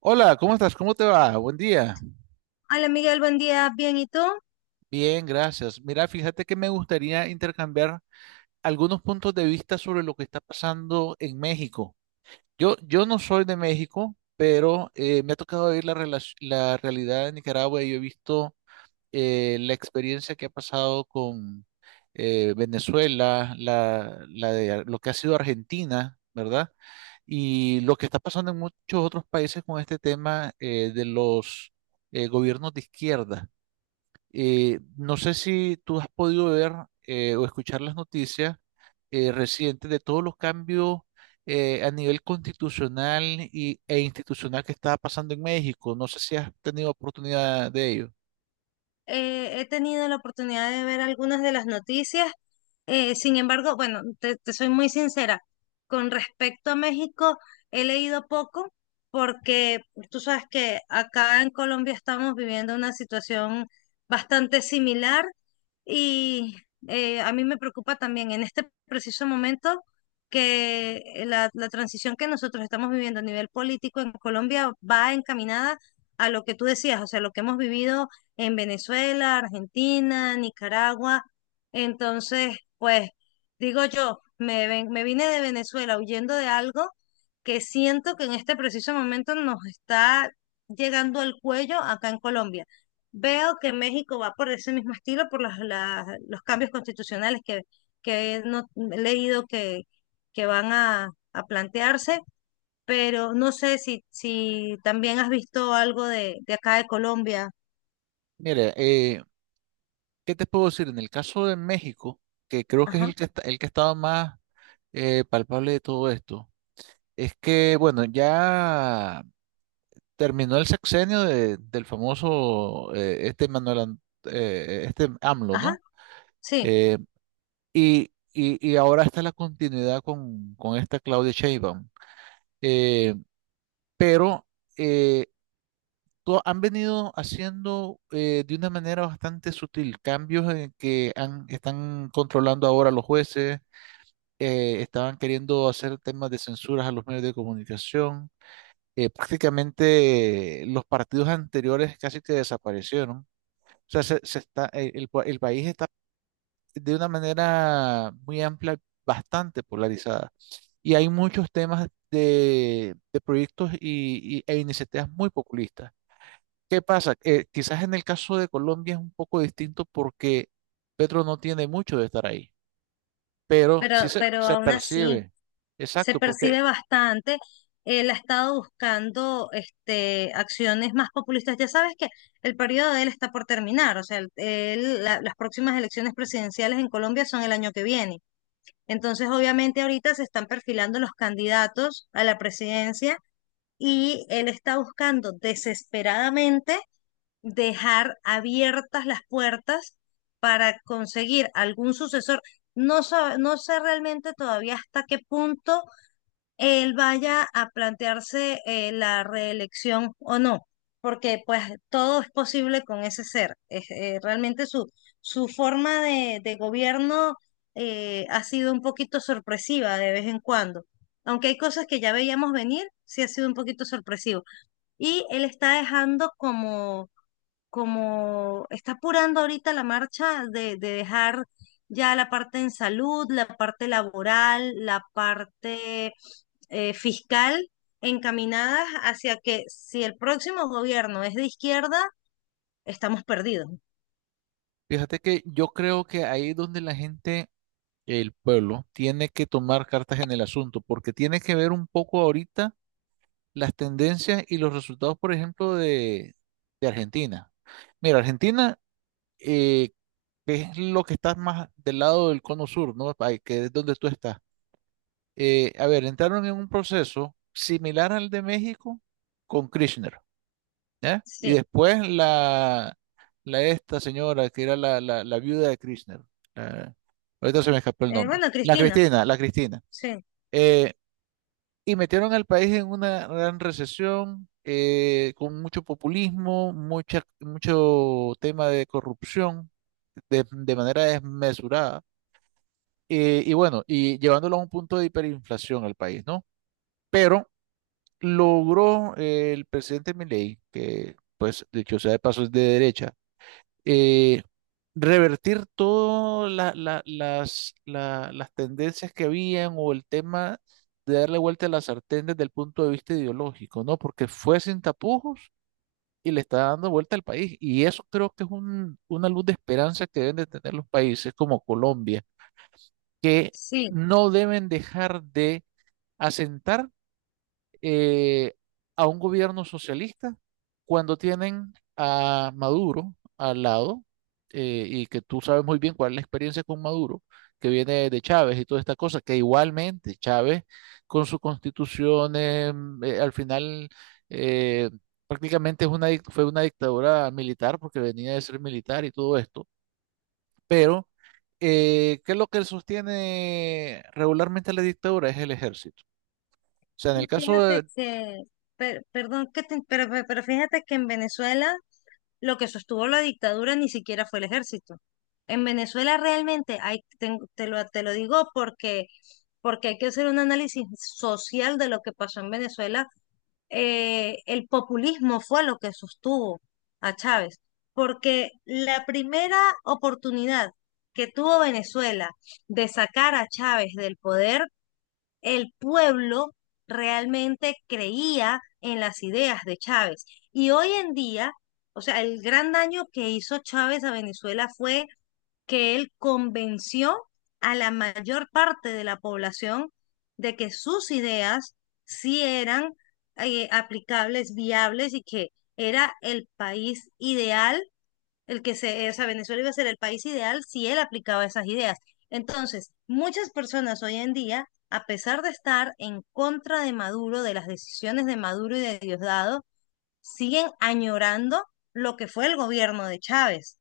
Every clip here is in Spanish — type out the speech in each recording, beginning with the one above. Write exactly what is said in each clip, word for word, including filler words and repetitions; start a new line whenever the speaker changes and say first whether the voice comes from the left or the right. right: Hola, ¿cómo estás? ¿Cómo te va? Buen día.
left: Hola Miguel, buen día, bien, ¿y tú?
right: Bien, gracias. Mira, fíjate que me gustaría intercambiar algunos puntos de vista sobre lo que está pasando en México. Yo, yo no soy de México, pero eh, me ha tocado ver la, relac- la realidad de Nicaragua y yo he visto eh, la experiencia que ha pasado con eh, Venezuela, la, la de Ar- lo que ha sido Argentina, ¿verdad? Y lo que está pasando en muchos otros países con este tema eh, de los eh, gobiernos de izquierda. Eh, no sé si tú has podido ver eh, o escuchar las noticias eh, recientes de todos los cambios eh, a nivel constitucional y, e institucional que estaba pasando en México. No sé si has tenido oportunidad de ello.
left: Eh, he tenido la oportunidad de ver algunas de las noticias. Eh, sin embargo, bueno, te, te soy muy sincera, con respecto a México, he leído poco porque tú sabes que acá en Colombia estamos viviendo una situación bastante similar y eh, a mí me preocupa también en este preciso momento que la, la transición que nosotros estamos viviendo a nivel político en Colombia va encaminada a lo que tú decías, o sea, lo que hemos vivido en Venezuela, Argentina, Nicaragua. Entonces, pues digo yo, me, ven- me vine de Venezuela huyendo de algo que siento que en este preciso momento nos está llegando al cuello acá en Colombia. Veo que México va por ese mismo estilo, por las- las- los cambios constitucionales que, que he no- he leído que, que van a, a plantearse, pero no sé si, si también has visto algo de, de acá de Colombia.
right: Mira, eh, ¿qué te puedo decir? En el caso de México, que creo que es
left: Ajá,
right: el que está, el que ha estado más eh, palpable de todo esto, es que, bueno, ya terminó el sexenio de- del famoso eh, este Manuel, Ant- eh, este AMLO,
left: ajá.
right: ¿no?
left: Sí,
right: Eh, y, y- y ahora está la continuidad con, con esta Claudia Sheinbaum. Eh, pero eh, to- Han venido haciendo eh, de una manera bastante sutil cambios en que han- están controlando ahora a los jueces, eh, estaban queriendo hacer temas de censuras a los medios de comunicación. Eh, prácticamente eh, los partidos anteriores casi que desaparecieron. O sea, se, se está, el el pa- el país está de una manera muy amplia, bastante polarizada. Y hay muchos temas de, de proyectos y, y- e iniciativas muy populistas. ¿Qué pasa? Eh, quizás en el caso de Colombia es un poco distinto porque Petro no tiene mucho de estar ahí, pero sí
left: pero,
right: se,
left: pero
right: se
left: aún así
right: percibe.
left: se
right: Exacto, porque
left: percibe bastante. Él ha estado buscando este, acciones más populistas. Ya sabes que el periodo de él está por terminar, o sea, el- él- la- las próximas elecciones presidenciales en Colombia son el año que viene. Entonces, obviamente, ahorita se están perfilando los candidatos a la presidencia y él está buscando desesperadamente dejar abiertas las puertas para conseguir algún sucesor. No, sa- no sé realmente todavía hasta qué punto él vaya a plantearse eh, la reelección o no, porque pues todo es posible con ese ser. Es, eh, realmente su, su forma de, de gobierno eh, ha sido un poquito sorpresiva de vez en cuando. Aunque hay cosas que ya veíamos venir, sí ha sido un poquito sorpresivo. Y él está dejando como como está apurando ahorita la marcha de, de dejar ya la parte en salud, la parte laboral, la parte eh, fiscal, encaminadas hacia que si el próximo gobierno es de izquierda, estamos perdidos.
right: fíjate que yo creo que ahí es donde la gente, el pueblo, tiene que tomar cartas en el asunto, porque tiene que ver un poco ahorita las tendencias y los resultados, por ejemplo, de, de Argentina. Mira, Argentina, eh, que es lo que está más del lado del cono sur, ¿no? Ahí, que es donde tú estás. Eh, a ver, entraron en un proceso similar al de México con Kirchner, ¿ya? Y
left: Sí.
right: después la, la esta señora que era la, la, la viuda de Kirchner, la- ahorita se me escapó el
left: Eh,
right: nombre,
left: bueno,
right: la
left: Cristina,
right: Cristina, la Cristina.
left: sí,
right: Eh, y metieron al país en una gran recesión, eh, con mucho populismo, mucha, mucho tema de corrupción de de manera desmesurada. Eh, y bueno, y llevándolo a un punto de hiperinflación al país, ¿no? Pero logró eh, el presidente Milei, que pues dicho sea de paso es de derecha, eh, revertir todas la- la- las, la- las tendencias que habían o el tema de darle vuelta a la sartén desde el punto de vista ideológico, ¿no? Porque fue sin tapujos y le está dando vuelta al país. Y eso creo que es un- una luz de esperanza que deben de tener los países como Colombia, que
left: sí.
right: no deben dejar de asentar eh, a un gobierno socialista cuando tienen a Maduro al lado, eh, y que tú sabes muy bien cuál es la experiencia con Maduro, que viene de Chávez y toda esta cosa, que igualmente Chávez con su constitución eh, eh, al final eh, prácticamente es una, dic- fue una dictadura militar porque venía de ser militar y todo esto, pero eh, ¿qué es lo que sostiene regularmente la dictadura? Es el ejército. O sea, en el caso de
left: Fíjate que, per- perdón, que te- pero, pero fíjate que en Venezuela lo que sostuvo la dictadura ni siquiera fue el ejército. En Venezuela realmente hay, ten- te, lo, te lo digo porque, porque hay que hacer un análisis social de lo que pasó en Venezuela. Eh, el populismo fue lo que sostuvo a Chávez, porque la primera oportunidad que tuvo Venezuela de sacar a Chávez del poder el pueblo realmente creía en las ideas de Chávez. Y hoy en día, o sea, el gran daño que hizo Chávez a Venezuela fue que él convenció a la mayor parte de la población de que sus ideas sí eran eh, aplicables, viables y que era el país ideal el que se, o sea, Venezuela iba a ser el país ideal si él aplicaba esas ideas. Entonces, muchas personas hoy en día, a pesar de estar en contra de Maduro, de las decisiones de Maduro y de Diosdado, siguen añorando lo que fue el gobierno de Chávez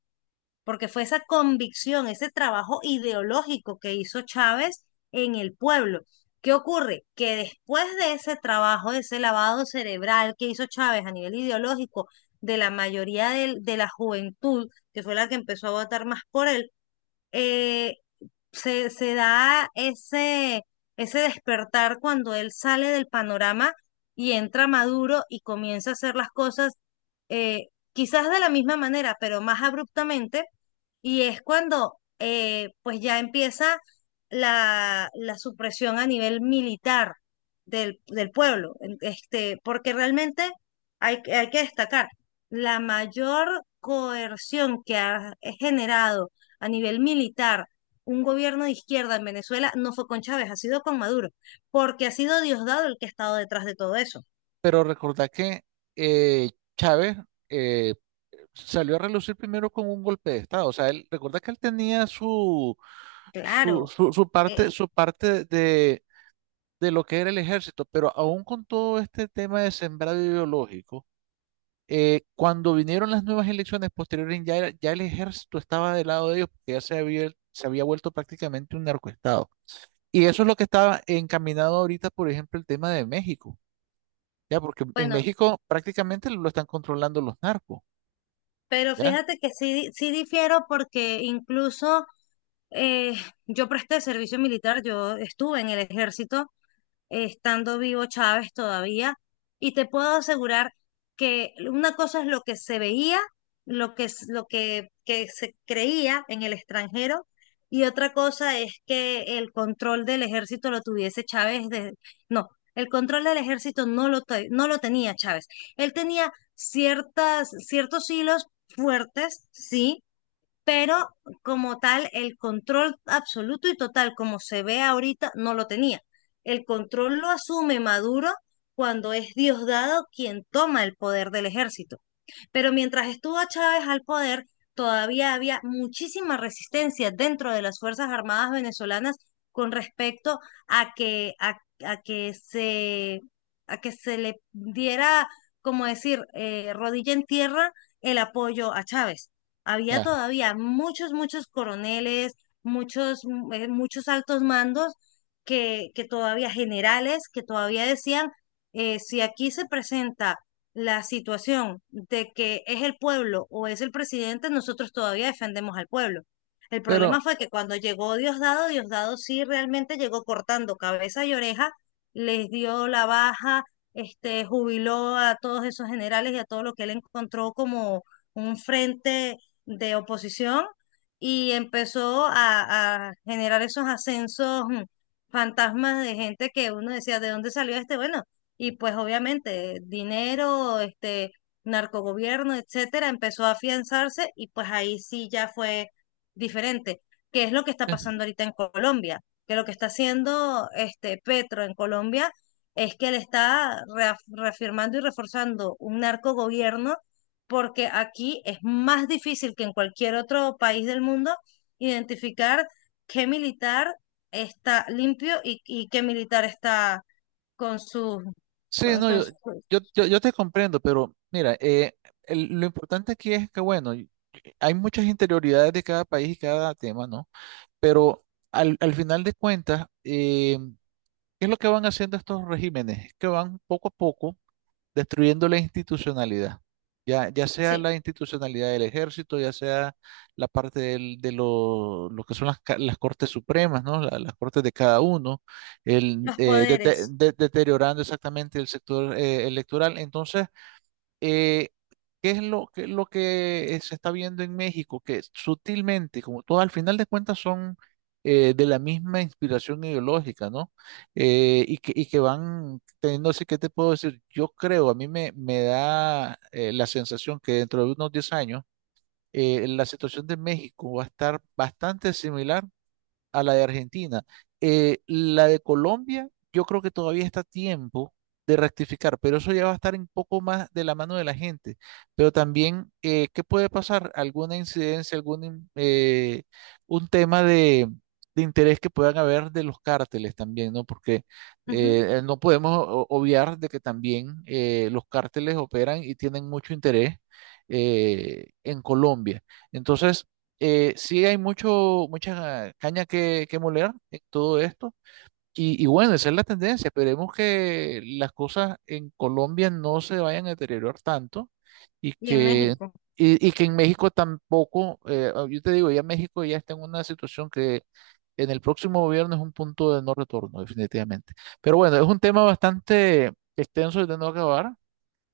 left: porque fue esa convicción, ese trabajo ideológico que hizo Chávez en el pueblo. ¿Qué ocurre? Que después de ese trabajo, de ese lavado cerebral que hizo Chávez a nivel ideológico de la mayoría del- de, la juventud, que fue la que empezó a votar más por él, eh, se, se da ese, ese despertar cuando él sale del panorama y entra Maduro y comienza a hacer las cosas eh, quizás de la misma manera, pero más abruptamente, y es cuando eh, pues ya empieza la, la supresión a nivel militar del, del pueblo, en- este, porque realmente hay, que- hay que destacar la mayor coerción que ha generado a nivel militar un gobierno de izquierda en Venezuela no fue con Chávez, ha sido con Maduro, porque ha sido Diosdado el que ha estado detrás de todo eso.
right: pero recordá que eh, Chávez eh, salió a relucir primero con un golpe de Estado. O sea, él, recuerda que él tenía su, su,
left: Claro,
right: su, su
left: eh,
right: parte, su parte de, de lo que era el ejército, pero aún con todo este tema de sembrado ideológico, eh, cuando vinieron las nuevas elecciones posteriores, ya, era- ya el ejército estaba del lado de ellos, porque ya se había, se había vuelto prácticamente un narcoestado. Y eso es lo que estaba encaminado ahorita, por ejemplo, el tema de México ya, porque en
left: bueno,
right: México prácticamente lo están controlando los narcos,
left: pero
right: ya,
left: fíjate que sí, sí difiero porque incluso eh, yo presté servicio militar, yo estuve en el ejército eh, estando vivo Chávez todavía, y te puedo asegurar que una cosa es lo que se veía, lo que, es- lo que, que se creía en el extranjero, y otra cosa es que el control del ejército lo tuviese Chávez de, no, el control del ejército no lo, te- no lo tenía Chávez. Él tenía ciertas, ciertos hilos fuertes, sí, pero como tal, el control absoluto y total, como se ve ahorita, no lo tenía. El control lo asume Maduro cuando es Diosdado quien toma el poder del ejército. Pero mientras estuvo Chávez al poder, todavía había muchísima resistencia dentro de las Fuerzas Armadas venezolanas con respecto a que, a, a que se, a que se le diera, como decir, eh, rodilla en tierra el apoyo a Chávez. Había
right: ya.
left: todavía muchos, muchos coroneles, muchos, mm, eh, muchos altos mandos que, que todavía generales, que todavía decían, eh, si aquí se presenta la situación de que es el pueblo o es el presidente, nosotros todavía defendemos al pueblo. El
right: Pero,
left: problema fue que cuando llegó Diosdado, Diosdado sí realmente llegó cortando cabeza y oreja, les dio la baja, este, jubiló a todos esos generales y a todo lo que él encontró como un frente de oposición y empezó a, a generar esos ascensos mm, fantasmas de gente que uno decía, ¿de dónde salió este? Bueno, y pues obviamente dinero, este, narcogobierno, etcétera, empezó a afianzarse y pues ahí sí ya fue diferente. ¿Qué es lo que está
right: eh,
left: pasando ahorita en Colombia? Que lo que está haciendo este Petro en Colombia es que él está reaf- reafirmando y reforzando un narcogobierno porque aquí es más difícil que en cualquier otro país del mundo identificar qué militar está limpio y, y qué militar está con sus
right: sí,
left: con-
right: no,
left: con
right: yo,
left: su-
right: yo, yo, yo te comprendo, pero mira, eh, el- lo importante aquí es que, bueno, y- eh, hay muchas interioridades de cada país y cada tema, ¿no? Pero al, al final de cuentas, eh, ¿qué es lo que van haciendo estos regímenes? Es que van poco a poco, destruyendo la institucionalidad, ya, ya sea
left: sí,
right: la institucionalidad del ejército, ya sea la parte del- de lo, lo que son las, ca- las cortes supremas, ¿no? La- las cortes de cada uno, el,
left: los
right: eh, dete-
left: poderes.
right: de- deteriorando exactamente el sector eh, electoral. Entonces, eh, ¿qué es lo, ¿qué es lo que eh, se está viendo en México? Que sutilmente, como todo, al final de cuentas son eh, de la misma inspiración ideológica, ¿no? Eh, y que, y que van teniendo, así que te puedo decir, yo creo, a mí me, me da eh, la sensación que dentro de unos diez años, eh, la situación de México va a estar bastante similar a la de Argentina. Eh, la de Colombia, yo creo que todavía está a tiempo de rectificar, pero eso ya va a estar un poco más de la mano de la gente. Pero también, eh, ¿qué puede pasar? ¿Alguna incidencia, algún in- eh, un tema de, de interés que puedan haber de los cárteles también, ¿no? Porque eh,
left: Ujú,
right: eh, no podemos o- obviar de que también eh, los cárteles operan y tienen mucho interés eh, en Colombia. Entonces, eh, sí hay mucho, mucha caña que, que moler en todo esto. Y, y bueno, esa es la tendencia. Esperemos que las cosas en Colombia no se vayan a deteriorar tanto y
left: y en
right: que,
left: México.
right: y, y que en México tampoco, eh, ah, yo te digo, ya México ya está en una situación que en el próximo gobierno es un punto de no retorno, definitivamente. Pero bueno, es un tema bastante extenso y de no acabar.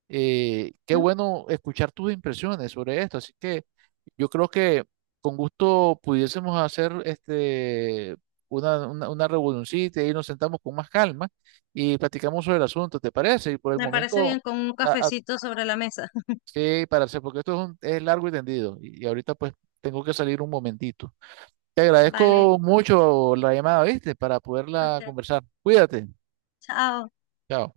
right: Eh, qué
left: Ujú.
right: bueno escuchar tus impresiones sobre esto. Así que yo creo que con gusto pudiésemos hacer este, una, una, una reunioncita y nos sentamos con más calma y platicamos sobre el asunto, ¿te parece? Y por el
left: Me parece
right: momento,
left: bien con un
right: a, a-
left: cafecito sobre la mesa.
right: sí, para hacer, porque esto es, un- es largo y tendido y, y ahorita pues tengo que salir un momentito. Te
left: Vale,
right: agradezco mucho la llamada, ¿viste? Para poderla
left: ok,
right: conversar. Cuídate.
left: chao.
right: Chao.